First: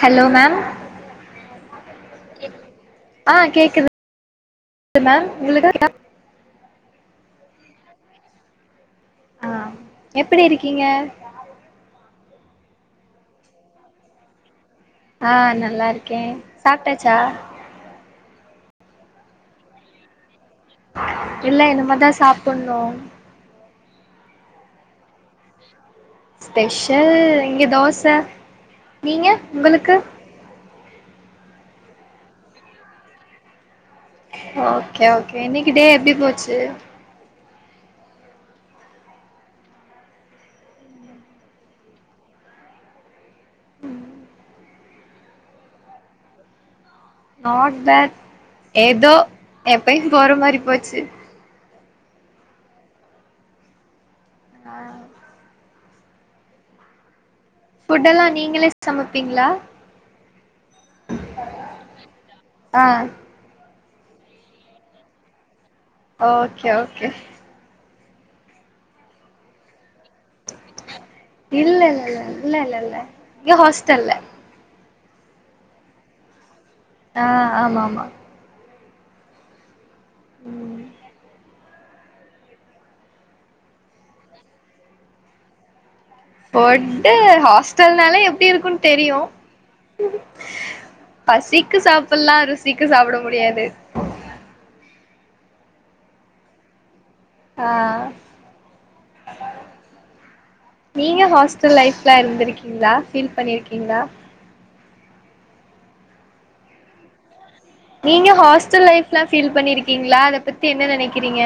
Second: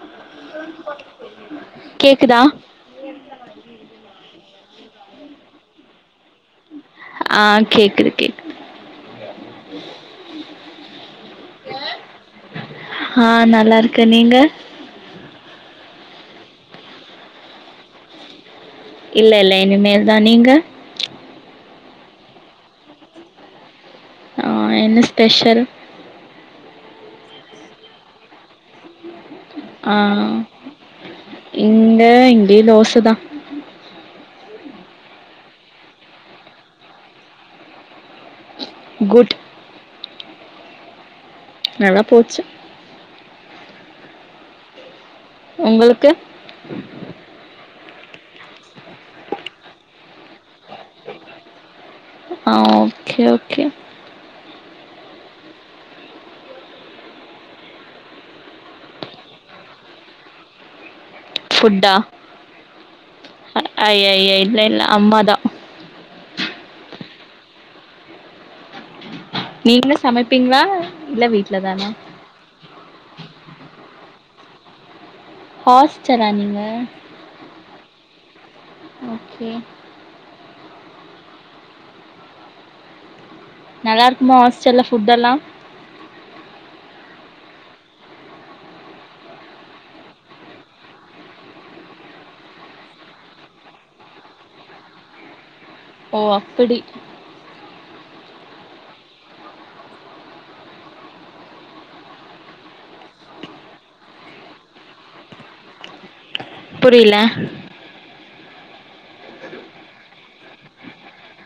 Hello ma'am கேக்குதா ஆ கேக்குது இ மேம் இதுல ஆ கேக்குது கேக்குது ஆ எப்புடி இருக்கீங்க ஆ நல்லா இருக்கே நீங்க ஆ நல்லா இருக்கேன் சாப்ட்டாச்சா இல்ல இல்ல இனிமேல் தான் நீங்க இல்ல இனிமதான் சாப்ணும் ஆ என்ன ஸ்பெஷல் ஸ்பெஷல் இங்க தோசை நீங்க நீங்க ஆ இங்க இதே நோஸ் தான் ஓகே ஓகே இன்னைக்கு டே எப்டி போச்சு குட் நல்லா போச்சு [inaudible] உங்களுக்கு நாட் பேட் ஏதோ எப்பயும் போற மாரி போச்சு ஆஹ் ஓகே ஓகே ஆ ஃபுட்டெல்லாம் நீங்களே சமைப்பீங்களா ஃபுட்டா ஆ அ ஐ ஐ ஐ இல்ல இல்ல அம்மாதா ஓகே ஓகே வீட்ல சமைப்பீங்களா இல்ல வீட்ல இல்ல தானா இல்ல இல்ல இல்ல இல்ல இல்ல இங்க ஹாஸ்டல்ல ஹாஸ்டலா நீங்க ஆ ஆமா ஆமா ஓகே நல்லாருக்குமா ஹாஸ்டல்ல ஃபுட் எல்லா ஃபுட்டு ஹாஸ்டல்னாலே எப்டி இருக்குன் தெரியு பசிக்கு சாப்ல்லா ருசிக்கு சாப்ட முடியாது ஓ அப்புடி ஆ நீங்க ஹாஸ்டல் லைஃப்ல இருந்திருக்கீங்களா ஃபீல் பண்ணிருக்கீங்களா புரியல நீங்க ஹாஸ்டல் லைஃப்ல்லா ஃபீல் பண்ணிருக்கீங்களா அத பத்தி என்ன நெனைக்கிறீங்க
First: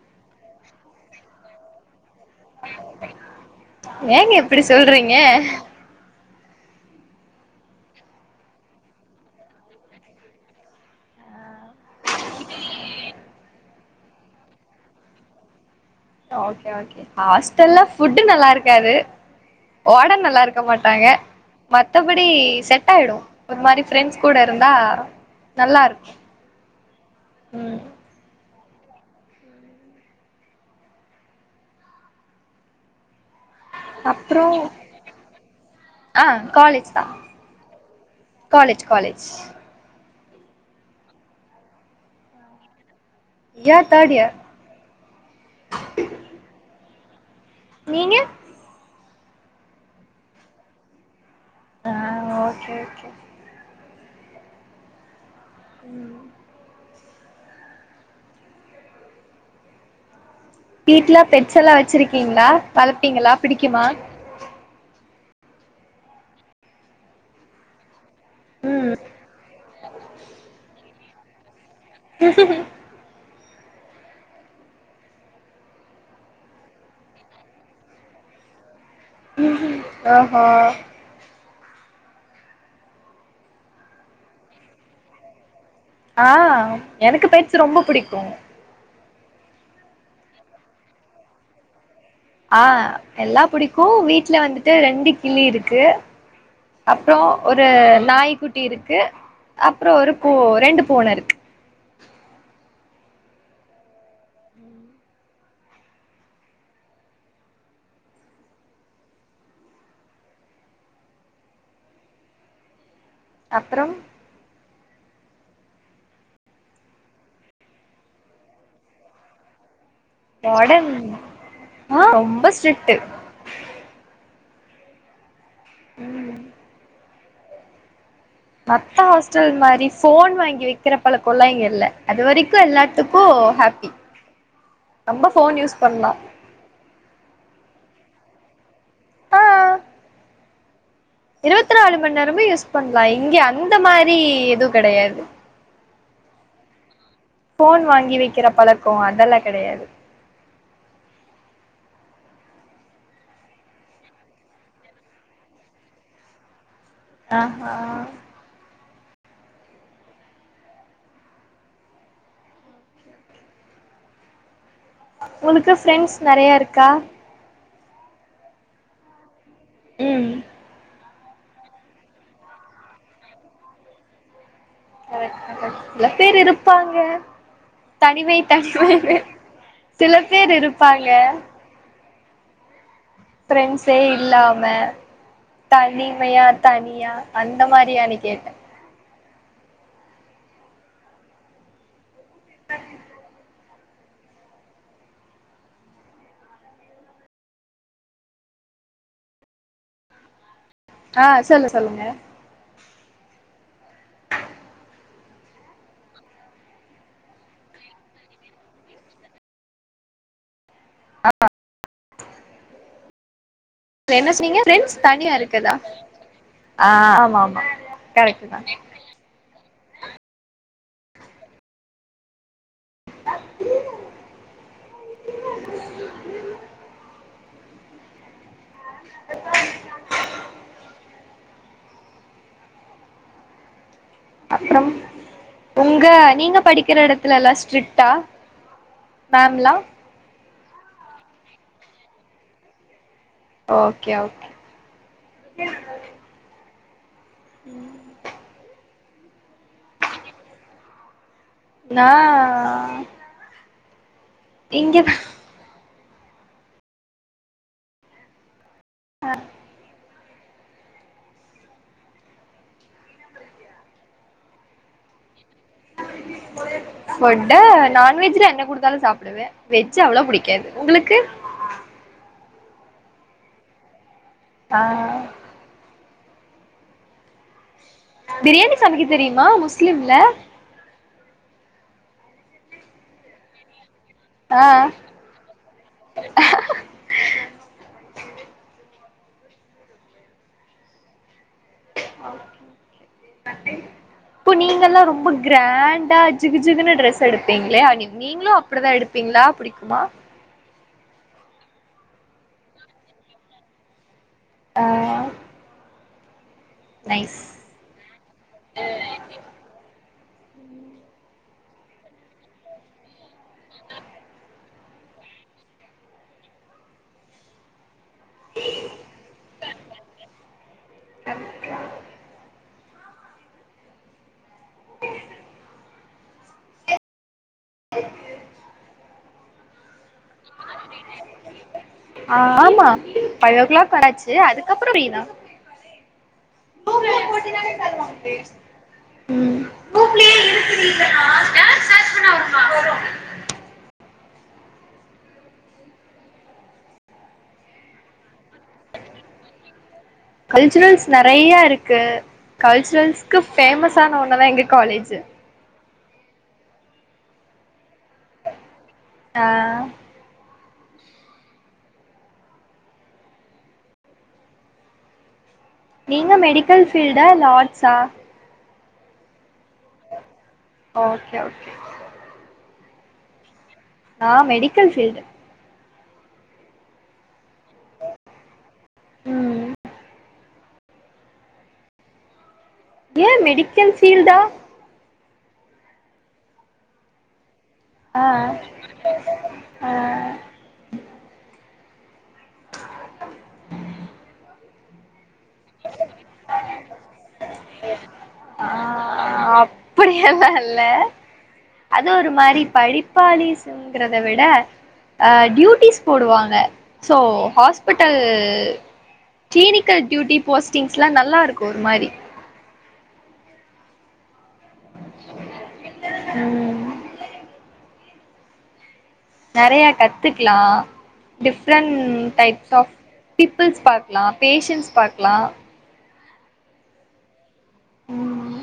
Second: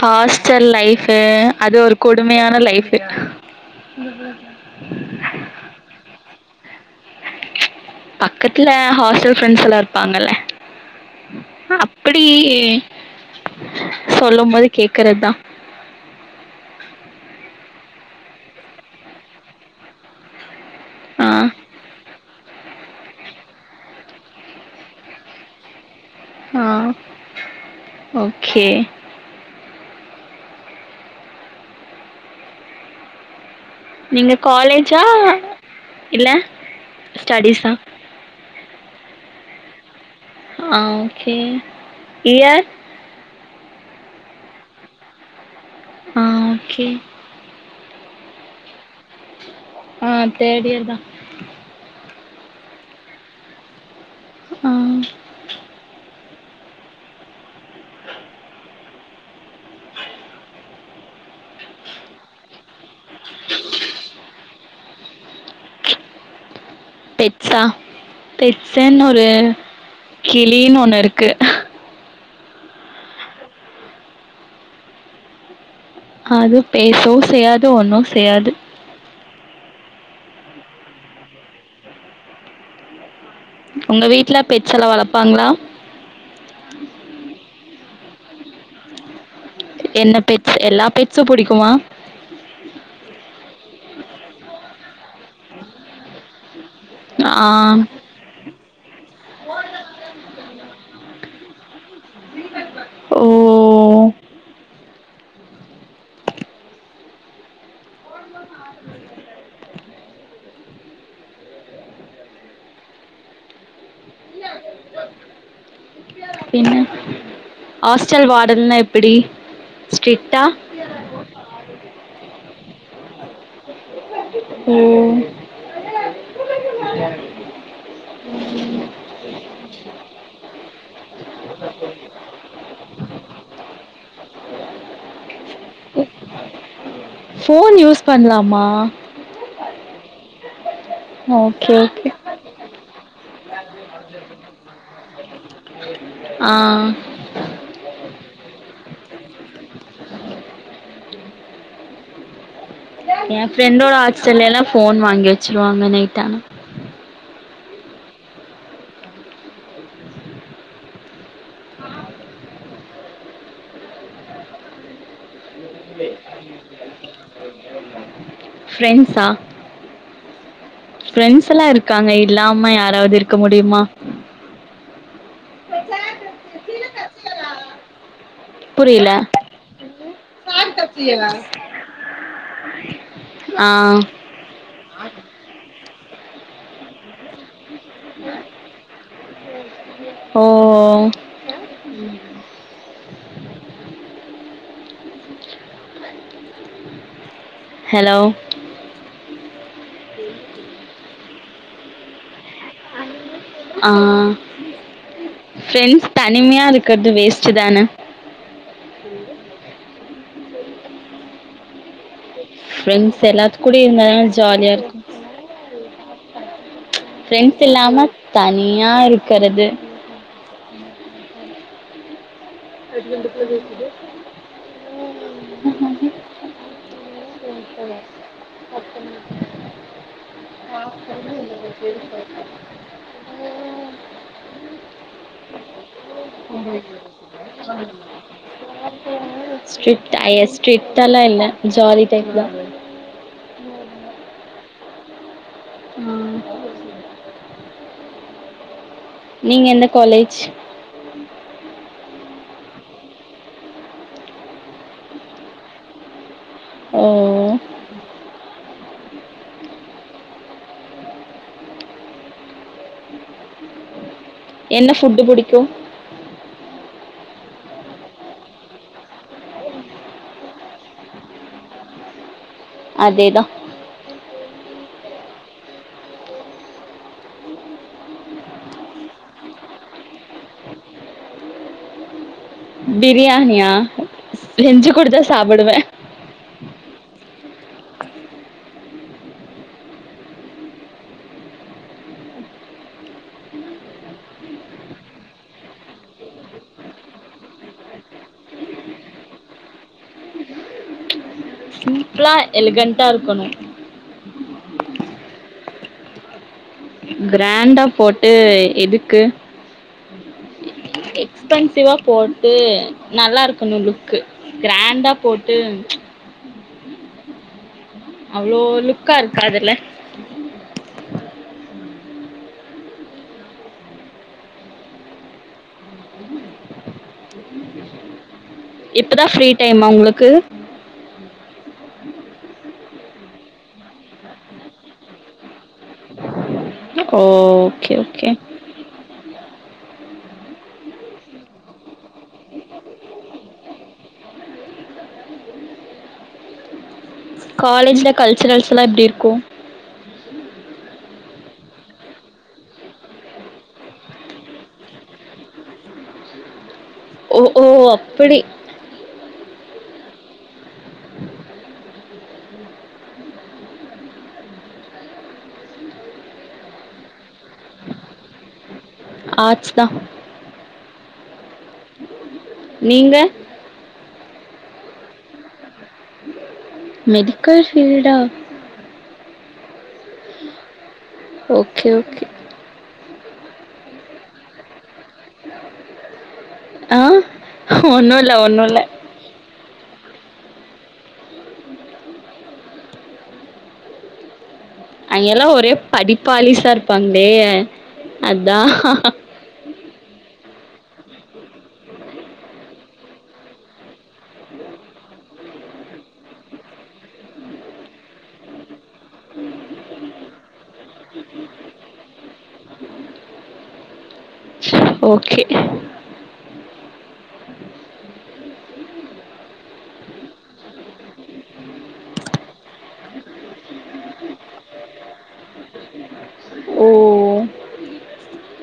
ஹாஸ்ட்டல் லைஃப்பு அது ஒரு கொடுமையான லைஃப்பு ஏங்க இப்டி [inaudible] பக்கத்துல ஹாஸ்ட்டல் ஃப்ரெண்ட்ஸ் எல்லா இருப்பாங்கள ஆஹா அப்படி சொல்லும் போது கேக்கறதா ஆ ஓகே ஓகே ஹாஸ்டல்ல ஃபுட்டு நல்லா இருக்காது வாடண் நல்லா இருக்கமாட்டாங்க ஆ மத்தபடி செட் ஆயிடு ஒரு மாரி ஃப்ரெண்ட்ஸ் கூட இருந்தா நல்லாருக்கு ஆ ம் ஓகே நீங்க அப்றோ காலேஜா ஆ இல்ல காலேஜ் தா ஸ்டடிஸ்ஸா காலேஜ் காலேஜ் ஆ okay year year third year ஆ ஓகே நீங்க? ஆ தேர்டு இயர்தா. ஆ ஓகே ஓகே. ஆ ம் வீட்ல பெட்ஸல்லா வச்சிருக்கீங்களா வளப்பீங்களா பிடிக்குமா? பெட்ஸா? ம் பெட்ஸுன்னு ஒரு கிளின்னு ஒண்ணு இருக்கு. [unintelligible] அது பேசவு செய்யாது ஒண்ணு செய்யாது ம்ஹூம் ஓஹோ உங்க வீட்ல பெட்ஸல்லா வளப்பாங்களா? ஆ எனக்கு பெட்ஸ் ரொம்ப புடிக்கு. என்ன பெட்ஸ் எல்லா பெட்ஸு புடிக்குமா? ஆ எல்லா புடிக்கு வீட்ல வந்துட்டு ரெண்டு கிளி இருக்கு. அப்றோ ஆ. ஒரு நாய்குட் டி இருக்கு அப்றோ ஒரு பூ ரெண்டு பூன இருக்கு. ஓ! அப்றம்? ஹாஸ்ட்டல் வாடன்லா எப்பிடி? வாடன் ஆ ரொம்ப ஸ்ட்ரிக்ட்டு. ம் ம் மத்த ஹாஸ்டல் மாரி ஃபோன் வாங்கி வைக்கிற பழக்கோல்லா இங்க இல்ல. அதுவரைக்கு எல்லாத்துக்கு ஹாப்பி ரொம்ப ஃபோன் யூஸ் பண்லா. ஃபோன் யூஸ் பண்லாமா? இருபத்தி ஓகே, நாலு ஓகே. மணி நேரமு யூஸ் பண்லா இங்க அந்த மாரி எதுவு கெடையாது. ஆ ஃபோன் வாங்கி வைக்கிற பழக்கோ அதெல்லா கெடையாது. என் ஃப்ரெண்டோட ஹாஸ்டல்ல எல்லா ஃபோன் வாங்கி வச்சிருவாங்க நைட் ஆனா. ஆ ஹா. உனக்கு ஃப்ரெண்ட்ஸ் நெறைய இருக்கா? ஃப்ரெண்ட்ஸா? ம் ஃபிரண்ட்ஸ் எல்லா இருக்காங்க இல்லாம யாராவது இருக்க முடியுமா? கரெக்ட் கரெக்ட் சில பேர் இருப்பாங்க தனிமை புரியல. [unintelligible] சில பேர் இருப்பாங்க ஆ. ஃபிரெண்ட்ஸே இல்லாம தனிமையா தனியா அந்த மாரியானு கேட்டேன் ஓ ஓ உஹ [inaudible] ஹலோ ஆஹ் சொல்லு சொல்லுங்க ஆஹ் ப்ரெண்ட்ஸ் தனிமையா இருக்கிறது வேஸ்டு தானே ஆஹ் பிரிண்ட்ஸ் எல்லா என்ன சொன்னீங்க ப்ரெண்ட்ஸ் தனியா இருக்குறத ப்ரெண்ட்ஸ் இல்லாம கரெக்ட் தா தனியா இருக்கிறது அடிக்கண்டு பிரசது [inaudible] [inaudible] [inaudible] அப்பறம் உங்க நீங்க படிக்கிற இடத்துல எல்லாம் ஸ்ட்ரிக்ட்ட ஸ்ட்ரிட் ஐ எஸ் ஸ்ட்ரிக்ட்ட எல்லா இல்ல ஜாலி டைப் தான் ஓகே ஓகே ம் உம் நீங்க எந்த காலேஜ் நான் இங்கதா உம் ஆ என்ன ஃபுட்டு புடிக்கும் ஃபுட்டு நான்வெஜ்ல என்ன குடுத்தாலும் சாப்பிடுவே வெஜ் அவ்ளவா புடிக்காது உங்களுக்கு அதேதான் ஆஹ் பிரியாணி சமைக்க தெரியுமா முஸ்லிம்ல பிரியாணியா ஆ செஞ்சு கொடுத்தா சாப்பிடுவேன் இப்போ நீங்க எல்லாம் ரொம்ப கிராண்டா ஜிகுஜிகுன்னு டிரஸ் எடுப்பீங்களே நீங்களும் அப்படிதான் எடுப்பீங்களா புடிக்குமா இப்பலா எழுகண்டா இருக்கணும் ஆஹ் கிராண்டா போட்டு எதுக்கு உம் எக்ஸ்பென்சிவா போட்டு நல்லா இருக்கு னும் லுக்கு கிராண்டா போட்டு அவ்ளோ லுக்கா இருக்காதுல உ [inaudible] இப்பதா ஃபிரீ டைமா உங்களுக்கு? ஆ ஆமா ஃபைவ் ஓ கிளாக் ஆச்சு அதுக்கப்றோ ஃப்ரீதா ஓகே ஓகே ம் காலேஜ்ல கல்ச்சரல்ஸ்லா எப்டி இருக்கு? கல்ச்சுரல்ஸ் நெறைய இருக்கு. கல்ச்சுரல்ஸ்க்கு பேஃமஸான ஒண்ணுதா எங்க காலேஜு. ஓ ஓ அப்படி. ஆ நீங்க மெடிக்கல் ஃபீல்டா இல்ல ஆர்ட்ஸா? ஆர்ட்ஸ்தா. Okay okay. நீங்க? ஆ மெடிக்கல் ஃபீல்டு. மெடிக்கல் ஃபீல்டா? ம் ஓகே ஓகே. ஏன் மெடிக்கல் ஃபீல்டா ஆ ஒண்ணு ஆ இல்ல ஒண்ணு இல்ல. ஆ ஐய அங்கல்லா ஒரே படிப்பாலிஸா இருப்பாங்களே அதா பிடி எல்லா இல்ல அது ஒரு மாரி படிப்பாலீஸ்ங்கறத விட டியூட்டிஸ் போடுவாங்க சோ ஹாஸ்பிட்டல் கிளினிக்கல் டியூட்டி போஸ்ட்டிங்ஸ்லா நல்லா இருக்கு ஒரு மாரி. ஓகே ம் நெறைய கத்துக்லா டிஃப்ரெண்ட் டைப்ஸ் ஆஃப் பீப்பிள்ஸ் பாக்லா பேஷன்ஸ் பாக்லா ஓ ம்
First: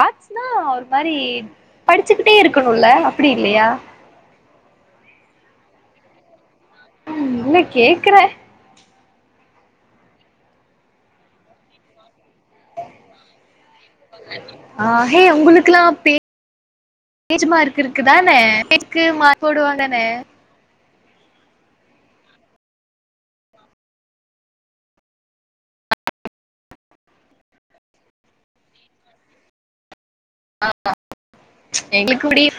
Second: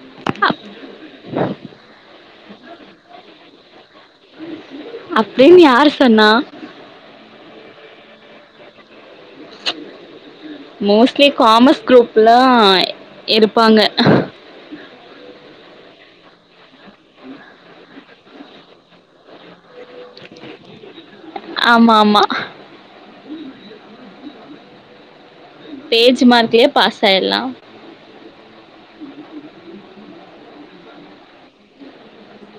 ஆர்ட்ஸ்னா ஒரு மாரி படிச்சுக்கிட்டே இருக்கணுல்ல அப்பிடி இல்லயா? அப்டின்னு யாரு சொன்னா? ம் இல்ல கேக்குற. மோஸ்ட்லி காமர்ஸ் குரூப்லா இரு ப்பாங்க ஆ ஹே உங்களுக்கெல்லா பே பேஜ் மார்க் இருக்குதானே பேஜ்க்கு மார்க் போடுவாங்கதானே? ஆமா ஆமா. Page மார்க்லயே pass ஆயிரலா. ஆ ஆ [inaudible]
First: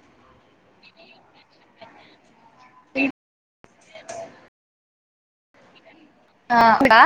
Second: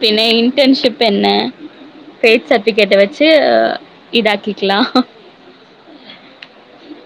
பின்ன இன்டன்ஷிப் என்ன ஃபேக் சர்ட்டிஃபிகேட்ட வச்சு இதாக்கிக்கலா. ஆ அக்கா